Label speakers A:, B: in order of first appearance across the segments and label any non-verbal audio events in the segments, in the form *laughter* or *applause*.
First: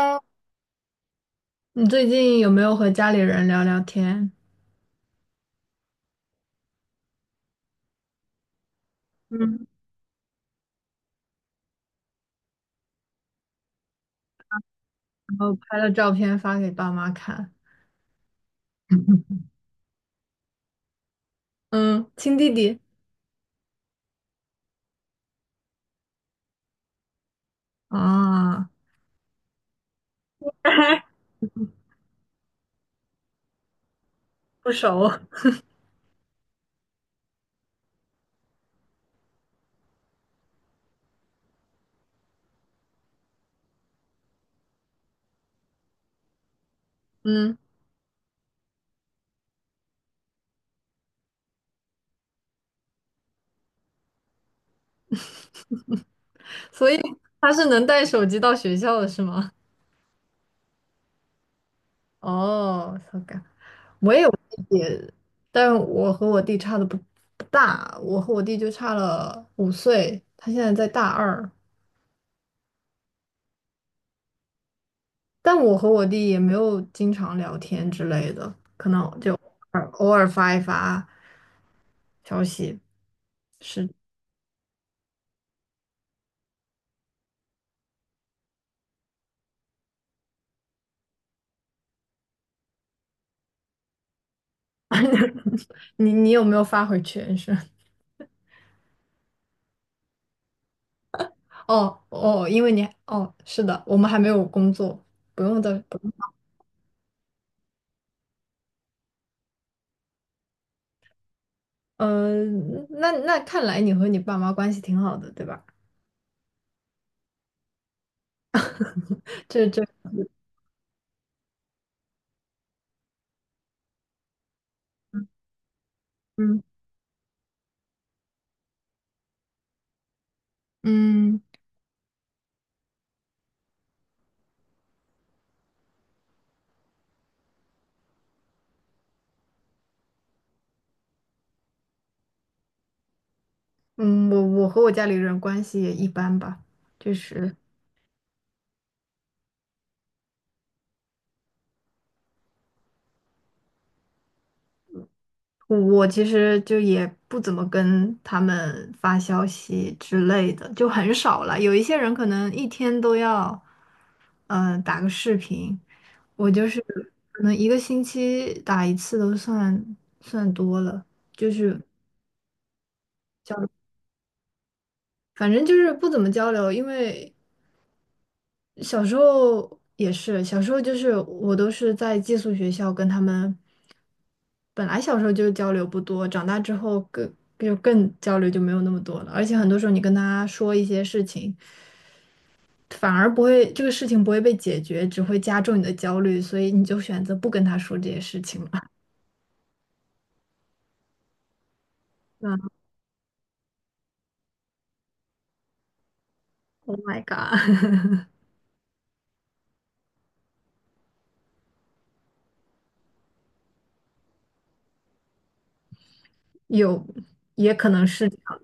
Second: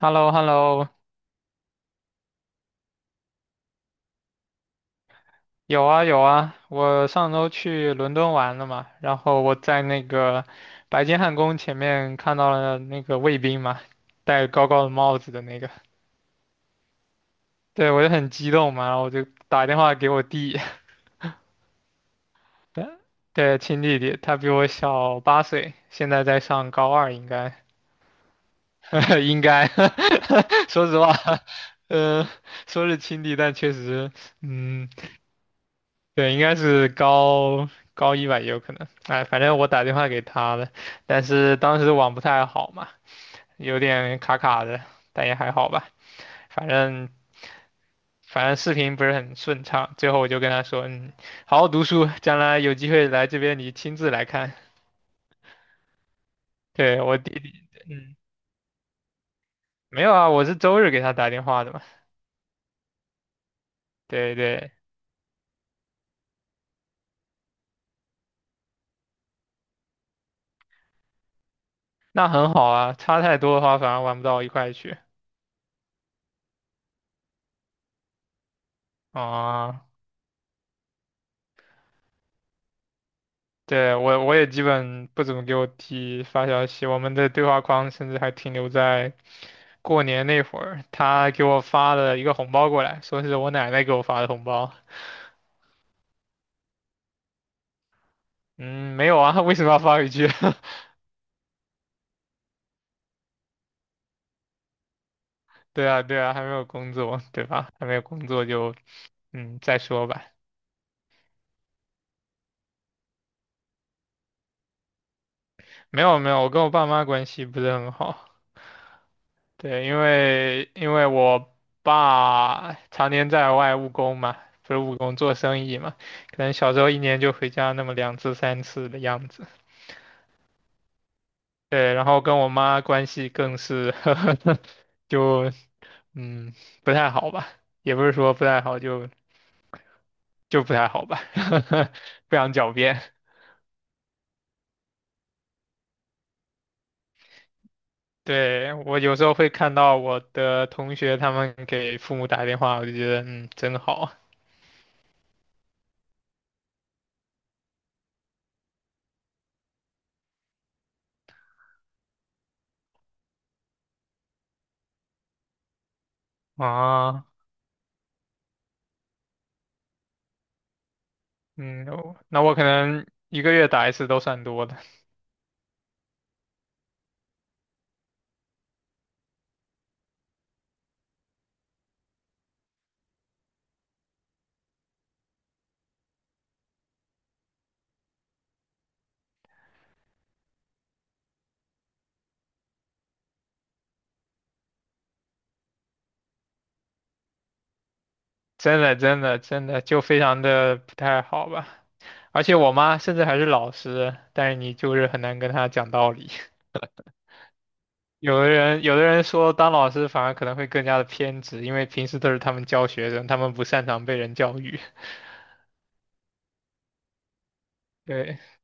A: h e l l o h e l l o
B: 你最近有没有和家里人聊聊天？
A: 有啊有啊，我上周去伦敦玩了嘛，然后我
B: 嗯，
A: 在那个白金汉宫前面看到了那个卫兵嘛，戴高高的帽子
B: 然
A: 的
B: 后
A: 那个，
B: 拍了照片发给爸妈看？
A: 对我就很激动嘛，然后我就
B: *laughs*
A: 打电话给我弟，
B: 嗯，亲弟
A: *laughs*
B: 弟
A: 对，对亲弟弟，他比我小8岁，现在在上高二，应该
B: 啊 *laughs*，
A: *laughs* 应该，*laughs* 说实话，*laughs* 呃，说是亲弟，但确实，
B: 不
A: 嗯，
B: 熟。
A: 对，应该是高一吧，也有可能。哎，反正我打电话给他了，但是当时网不太好嘛，有点卡卡的，但也还好吧。反正
B: 嗯，
A: 反正视频不是很顺畅，最后我就跟他说，好好读书，将来有机会来这边你亲自来看。
B: 所以
A: 对，我弟
B: 他
A: 弟，
B: 是能带
A: 嗯，
B: 手机到学校的是吗？
A: 没有啊，我是周日给他打电话的嘛。
B: 哦，so good，我也有
A: 对
B: 弟
A: 对，
B: 弟，但我和我弟差的不大，我和我弟就差了五岁，他现在在大二。
A: 那很好啊，差太多的话反而玩不到一块去
B: 但我和我弟也没有经常聊天之类的，可能就偶尔
A: 啊。哦
B: 偶尔发一发消息。是，
A: 对，我也基本不怎么给我弟发消息，我们的对话框甚至还停留在过年那会儿，他给我发了一个红包过来，说是我奶奶给我发的红包。
B: *laughs* 你有没有发回去？是。
A: 嗯，没有啊，*laughs* 为什么要发回去？
B: 哦哦，因为你哦，是的，我们还没有工作，不用。
A: *laughs* 对啊，对啊，还没有工作，对吧？还没有工作就再说吧。
B: 嗯、那那看来你和你爸妈关系挺好的，对吧？
A: 没有没有，我跟我爸妈关系不是很好。
B: 这这，
A: 对，因为我爸常年在外务工嘛，不是务工做生意嘛，可能
B: 嗯
A: 小时候一年就回家那么两次三次的样子。
B: 嗯
A: 对，然后跟我妈关系更是 *laughs* 就嗯不太好吧，也不是说不太好，就不太好吧，*laughs* 不想狡辩。
B: 嗯，我和我家里人关系也一般吧，就是。
A: 对，我有时候会看到我的同学他们给父母打电话，我就觉得真好
B: 我其实就也不怎么跟他们发消息之类的，就很少了。有一些人可能一天都要，打个视频。我就是
A: 啊。
B: 可能一个星期打一次都算多了，就是
A: 嗯，我那我可能一个月打一次都算多的，*laughs*
B: 反正就是不怎么交流，因为小时候也是，小时候就是我都是在寄宿学校跟他们。本来小时候就交流不多，长大之后更就更交流就没有那么多了。而且很多时候你跟他说一些事情，反而不会这个事情不会被解决，只会加重你的焦虑，所以你就选择不跟他说这些事情了。
A: 真的
B: *laughs*
A: 真的真的就非常的不太好吧。而且
B: 那
A: 我妈甚至还是老师，但是你就是很难跟她讲道理。*laughs*
B: Oh my God,
A: 有的人说当老师反而可能会更加的偏执，因为平时都是他们教学生，他们不擅长被人教育。
B: *laughs* 有也可能
A: *laughs*
B: 是这
A: 对
B: 样。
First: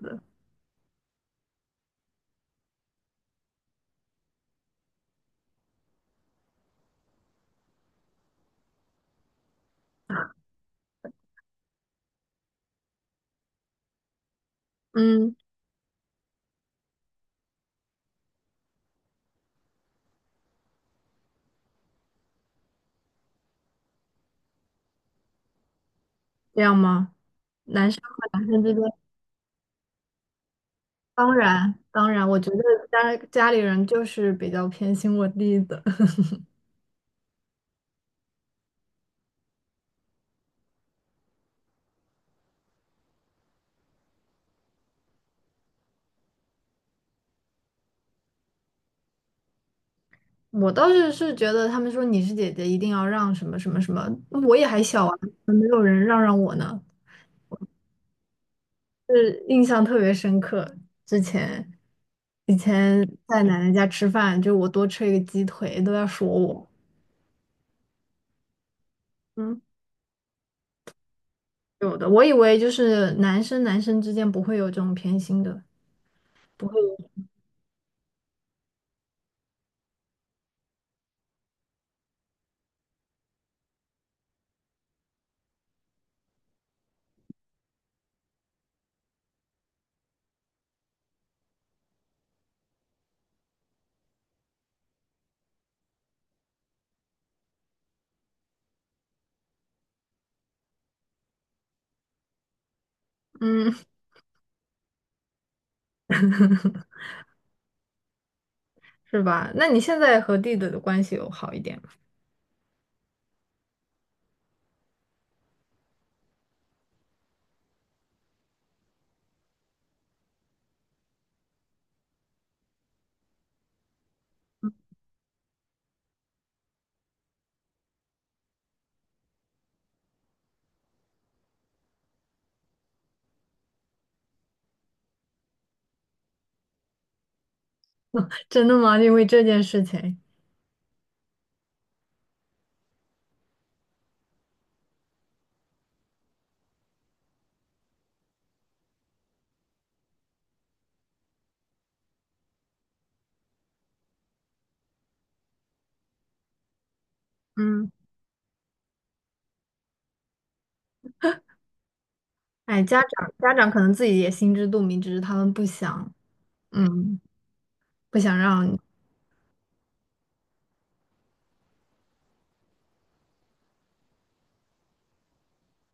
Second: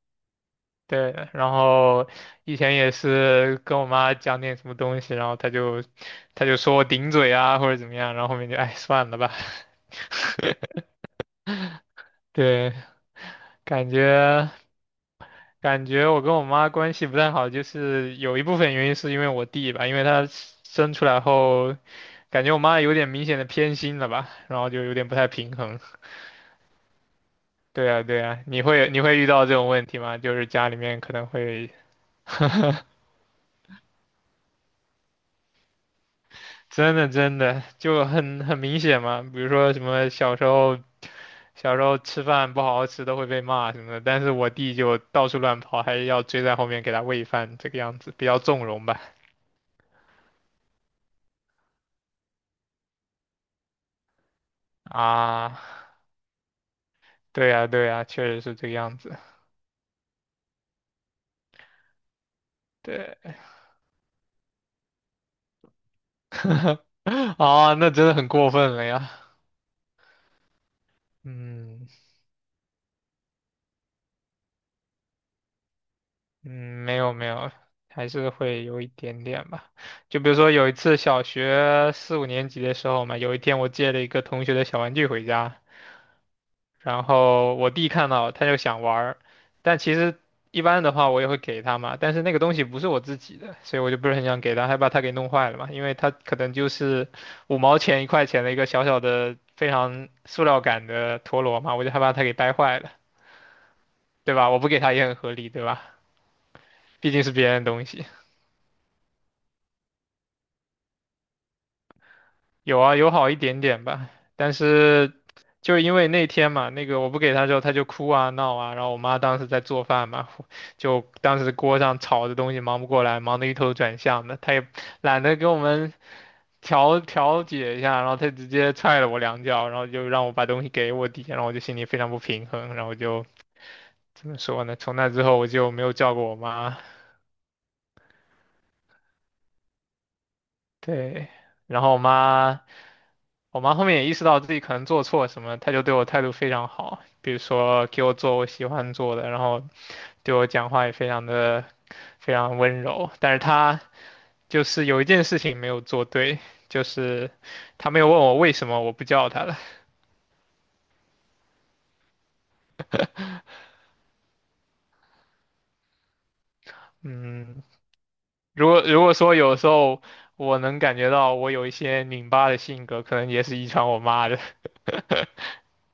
A: 对，然后以前也是跟我妈讲点什么东西，然后她就说我顶嘴啊或者怎么样，然后后面就哎算了吧。*laughs* 对，感觉
B: 嗯，
A: 感觉我跟我妈关系不太好，就是有一部分原因是因为我弟吧，因为他生出来后，感觉我妈有点明显的偏心了吧，然后就有点不太平衡。
B: 这样吗？
A: 对
B: 男
A: 啊，
B: 生
A: 对
B: 和
A: 啊，
B: 男
A: 你
B: 生之间，
A: 会你会遇到这种问题吗？就是家里面可能
B: 当
A: 会
B: 然当然，我觉得家里人就是比较偏心我弟的。
A: 真的真的就很明显嘛，比如说什么小时候吃饭不好好吃都会被骂什么的，但是我弟就到处乱跑，还要追在后面给他喂饭，这个样子比较纵容吧。
B: 我倒是是觉得他们说你是姐姐，一定要让什么什么什么，我也还小啊，怎么
A: 啊。
B: 没有人让我呢，
A: 对呀，对呀，确实是这个样子。
B: 是印象特别深刻。之前以前
A: 对，
B: 在奶奶家吃饭，就我多吃一个鸡腿都要说我。
A: *laughs* 啊，那真的很过分了呀。
B: 嗯，
A: 嗯
B: 有的，我以为就是男生男生之间不会有这种偏心的，
A: 嗯，
B: 不会
A: 没
B: 有。
A: 有没有，还是会有一点点吧。就比如说有一次小学四五年级的时候嘛，有一天我借了一个同学的小玩具回家，然后我弟看到他就想玩儿，但其实一般的话我也会给他嘛，但是那个东西不是我自己的，所以我就不是很想给他，害怕他给弄坏了嘛，因为他可能就是五毛钱一块钱的一个小小的非常塑料感的陀螺嘛，我就害怕他给掰坏了，
B: 嗯，
A: 对吧？我不给他也很合理，对吧？毕竟是别人的东西。
B: 是吧？那你现在和弟弟的关系有好一点吗？
A: 有啊，有好一点点吧，但是就因为那天嘛，那个我不给他之后，他就哭啊闹啊，然后我妈当时在做饭嘛，*laughs* 就当时锅上炒的东西忙不过来，忙得一头转向的，他也懒得给我们调解一下，然后他直接踹了我两脚，然后就让我把东西给我弟，然后我就心里非常不平衡，然后我就怎么说呢？从那之后我就没有叫过我妈，
B: *laughs* 真的吗？因为这件事情。
A: 对，然后我妈。我妈后面也意识到自己可能做错什么，她就对我态度非常好，比如说给我做我喜欢做的，然后对我讲话也非常的非常温柔。但是她就是有一件事情没有做对，就是她
B: 嗯，
A: 没有问我为什么我不叫她了。
B: 哎，家长可能自己也心知肚明，只是他们不想。嗯，
A: 嗯，
B: 不想
A: 如
B: 让。
A: 果如果说有时候我能感觉到我有一些拧巴的性格，可能也是遗传我妈的。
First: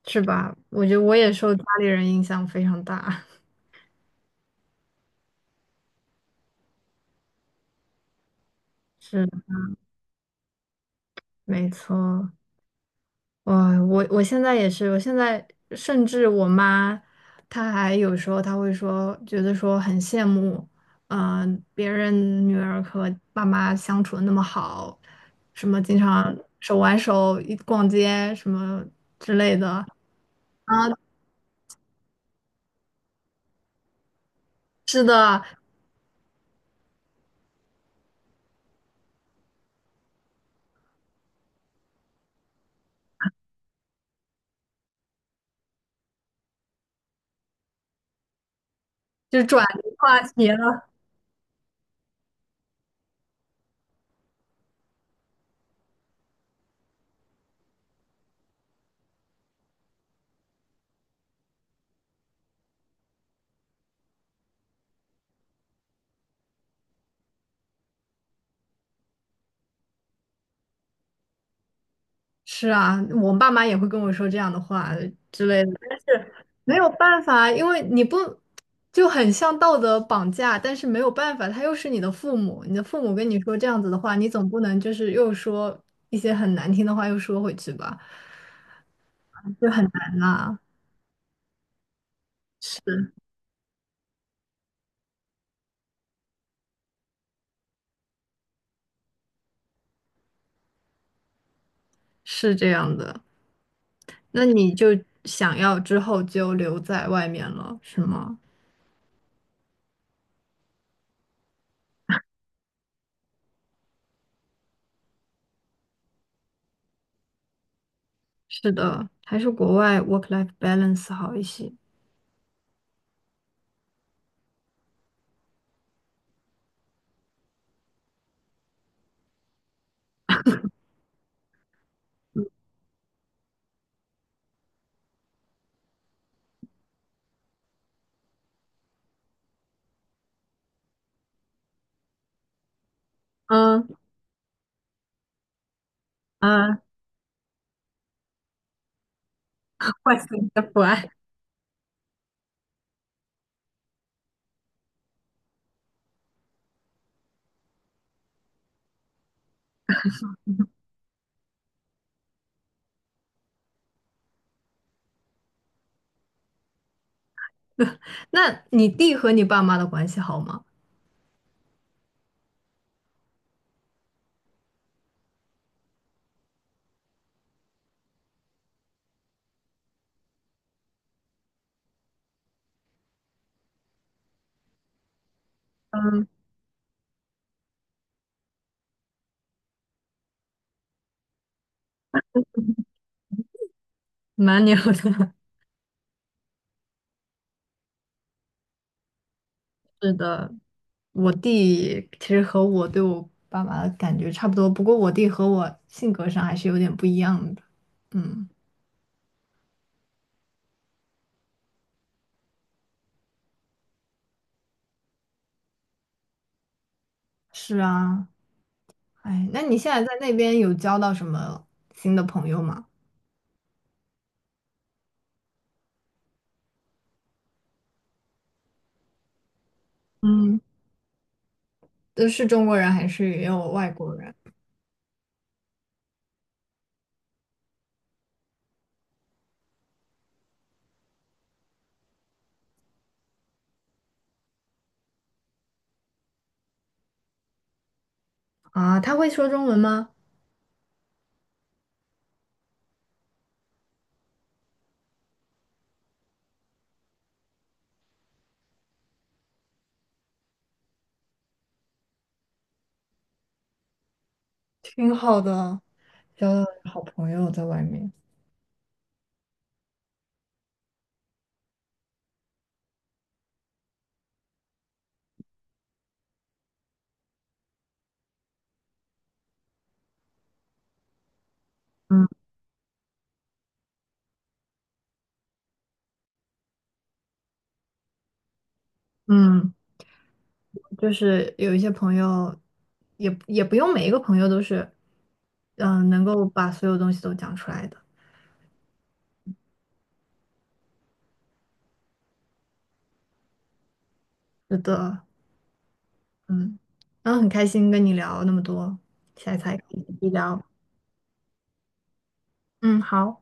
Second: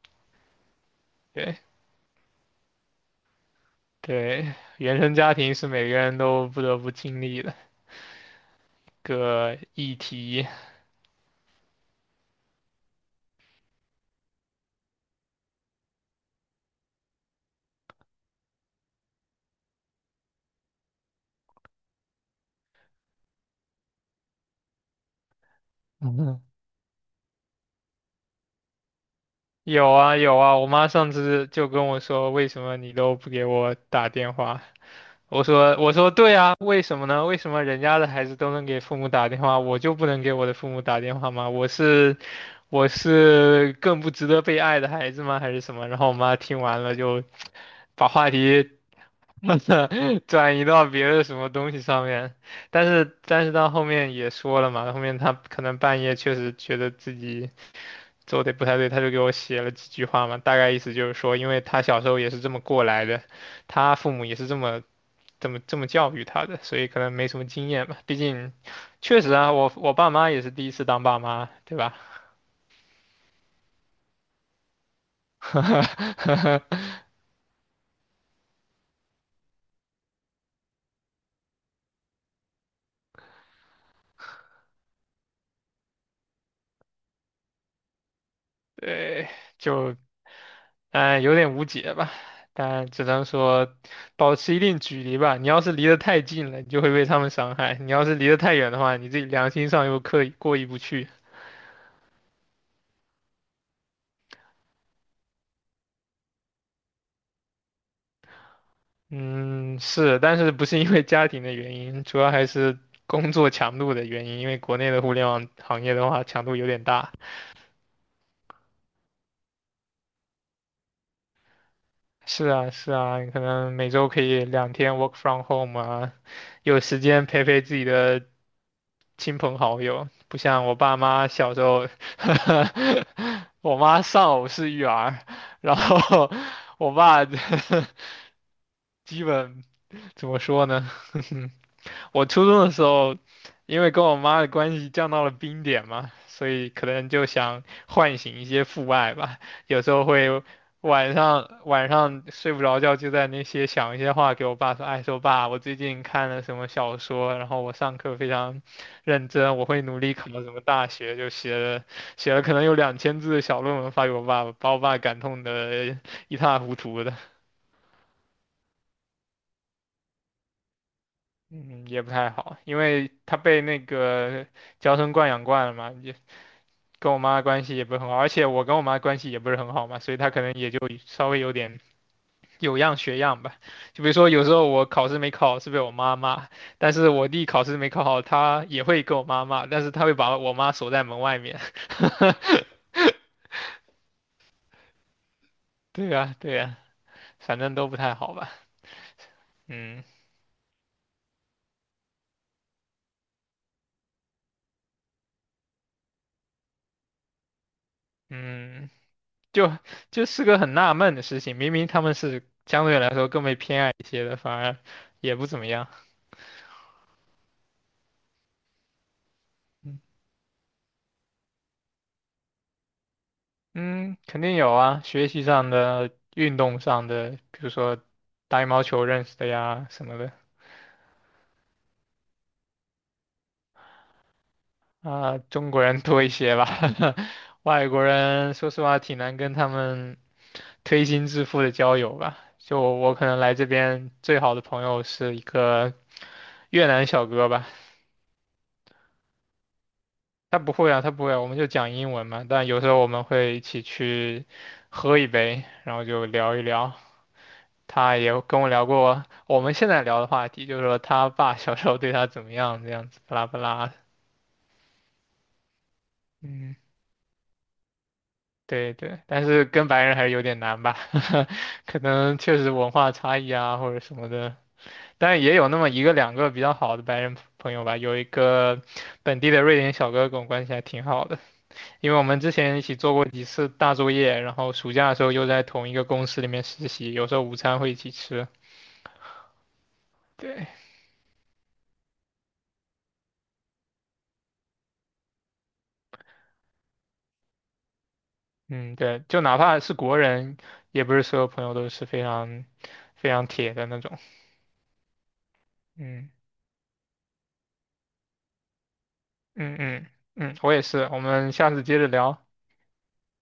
B: 是吧？我觉得我也受
A: 对
B: 家里人影响非常大，
A: 对，原生家庭是每个人都不得不经历的
B: *laughs* 是
A: 个议题。
B: 没错。我我现在也是，我现在甚至我妈，她还有时候她会说，觉得说很羡慕。嗯、别人女儿和爸妈相处的那么好，什么经常
A: *laughs*
B: 手挽手一逛街什么之类的。
A: 有啊有啊，我妈
B: 啊，
A: 上次就跟我说，为什么你都不给我打电话？
B: 是的，
A: 我说对啊，为什么呢？为什么人家的孩子都能给父母打电话，我就不能给我的父母打电话吗？我是更不值得被爱的孩子吗？还是什么？然后我妈听完了就把话题
B: 就转移话
A: *laughs*
B: 题。
A: 转移到别的什么东西上面，但是到后面也说了嘛，后面他可能半夜确实觉得自己做的不太对，他就给我写了几句话嘛，大概意思就是说，因为他小时候也是这么过来的，他父母也是这么教育他的，所以可能没什么经验吧。毕竟，确实啊，我爸妈也是第一次当爸妈，对吧？
B: 是啊，我爸妈也会跟我说这样的话之类的，但是
A: *laughs*
B: 没有办法，因为你不就很像道德绑架，但是没有办法，他又是你的父母，你的父母跟你说这样子的话，你总不能就是又说一些很难听的话又说回去吧，
A: 对，
B: 就很
A: 就
B: 难啦。
A: 哎，有点无解吧，但只
B: 是，
A: 能说保持一定距离吧。你要是离得太近了，你就会被他们伤害；你要是离得太远的话，你自己良心上又刻意过意不去。
B: 是这样的，那你就想要之后就留在外面了，是吗？
A: 嗯，是，但是不是因为家庭的原因，主要还是工作强度的原因。因为国内的互联网行业的话，强度有点大。
B: 是的，还是国外 work-life balance 好一些。
A: 是啊，是啊，你可能每周可以2天 work from home 啊，有时间陪陪自己的亲朋好友，不像我爸妈小时候，*laughs* 我妈丧偶式育儿，然后我爸 *laughs* 基本怎么说呢？*laughs* 我初中的时候，因
B: 嗯
A: 为跟我妈的关系降到了冰点嘛，所以
B: 嗯，
A: 可能就想唤醒一些父爱吧。有时
B: *laughs*
A: 候
B: 唤醒
A: 会
B: 你的不安。
A: 晚上睡不着觉，就在那些想一些话给我爸说，哎，说爸，我最近看了什么小说，然后我上课非常认真，我会努力考什么大学，就写了可能有2000字的小论文发给我爸，把我爸感动的一塌糊涂的，
B: 那你弟和你爸妈的关系好吗？
A: 嗯，也不太好，因为他被那个娇生惯养惯了嘛，也跟我妈关系也不是很好，而且我跟我妈关系也不是很好嘛，所以他可能也就稍微有点有样学样吧。就比如说，有时候我考试没考好是被我妈
B: 嗯，
A: 骂，但是我弟考试没考好，他也会跟我妈骂，但是他会把我妈锁在门外面。*laughs*
B: 蛮聊的。*laughs*
A: 对呀，对呀，反正都不太好吧。嗯
B: 是，我弟其实和我对我爸妈的感觉差不多，不过我弟和我性格上还是有点不一样的。嗯，
A: 嗯，就就是个很纳闷的事情，明明他们是相对来说更被偏爱一些的，反而也不怎么样。
B: 是啊，哎，那你现在在那边有交到什么新的朋友吗？
A: 嗯，肯定有啊，学习上的、运动上的，比如说打羽毛球认识的呀什么的。
B: 嗯，都是中国人还是也有外国人？
A: 啊、中国人多一些吧，*laughs* 外国人说实话挺难跟他们推心置腹的交友吧。就我可能来这边最好的朋友是一个越南小哥吧，
B: 啊，他会说中文吗？
A: 他不会啊，他不会啊我们就讲英文嘛。但有时候我们会一起去喝一杯，然后就聊一聊。他也跟我聊过我们现在聊的话题，就是说他爸小时候对他怎么样，这样子，巴拉巴拉。
B: 挺好的，交到
A: 嗯。
B: 好朋友在外面。
A: 对对，但是跟白人还是有点难吧，*laughs* 可能确实文化差异啊或者什么的，但也有那么一个两个比较好的白人朋友吧，有一个本地的瑞典小哥跟我关系还挺好的，因为我们
B: 嗯
A: 之前一起做过几次大作业，然后暑假的时候又在同一个公司里面实习，有时候午餐会一起吃。
B: 嗯。
A: 对，
B: 就是有一些朋友也也不用每一个朋友都是，嗯、能够把所有东西都讲出来的。
A: 嗯对，就哪怕是国人，也不是所有朋友都是非常非常铁的那种。
B: 是的，
A: 嗯
B: 嗯，然后很开心跟你聊那么多，下一次
A: 嗯
B: 还可以
A: 嗯
B: 继续
A: 嗯，
B: 聊。
A: 我也是，我们下次接着聊。
B: 嗯，好。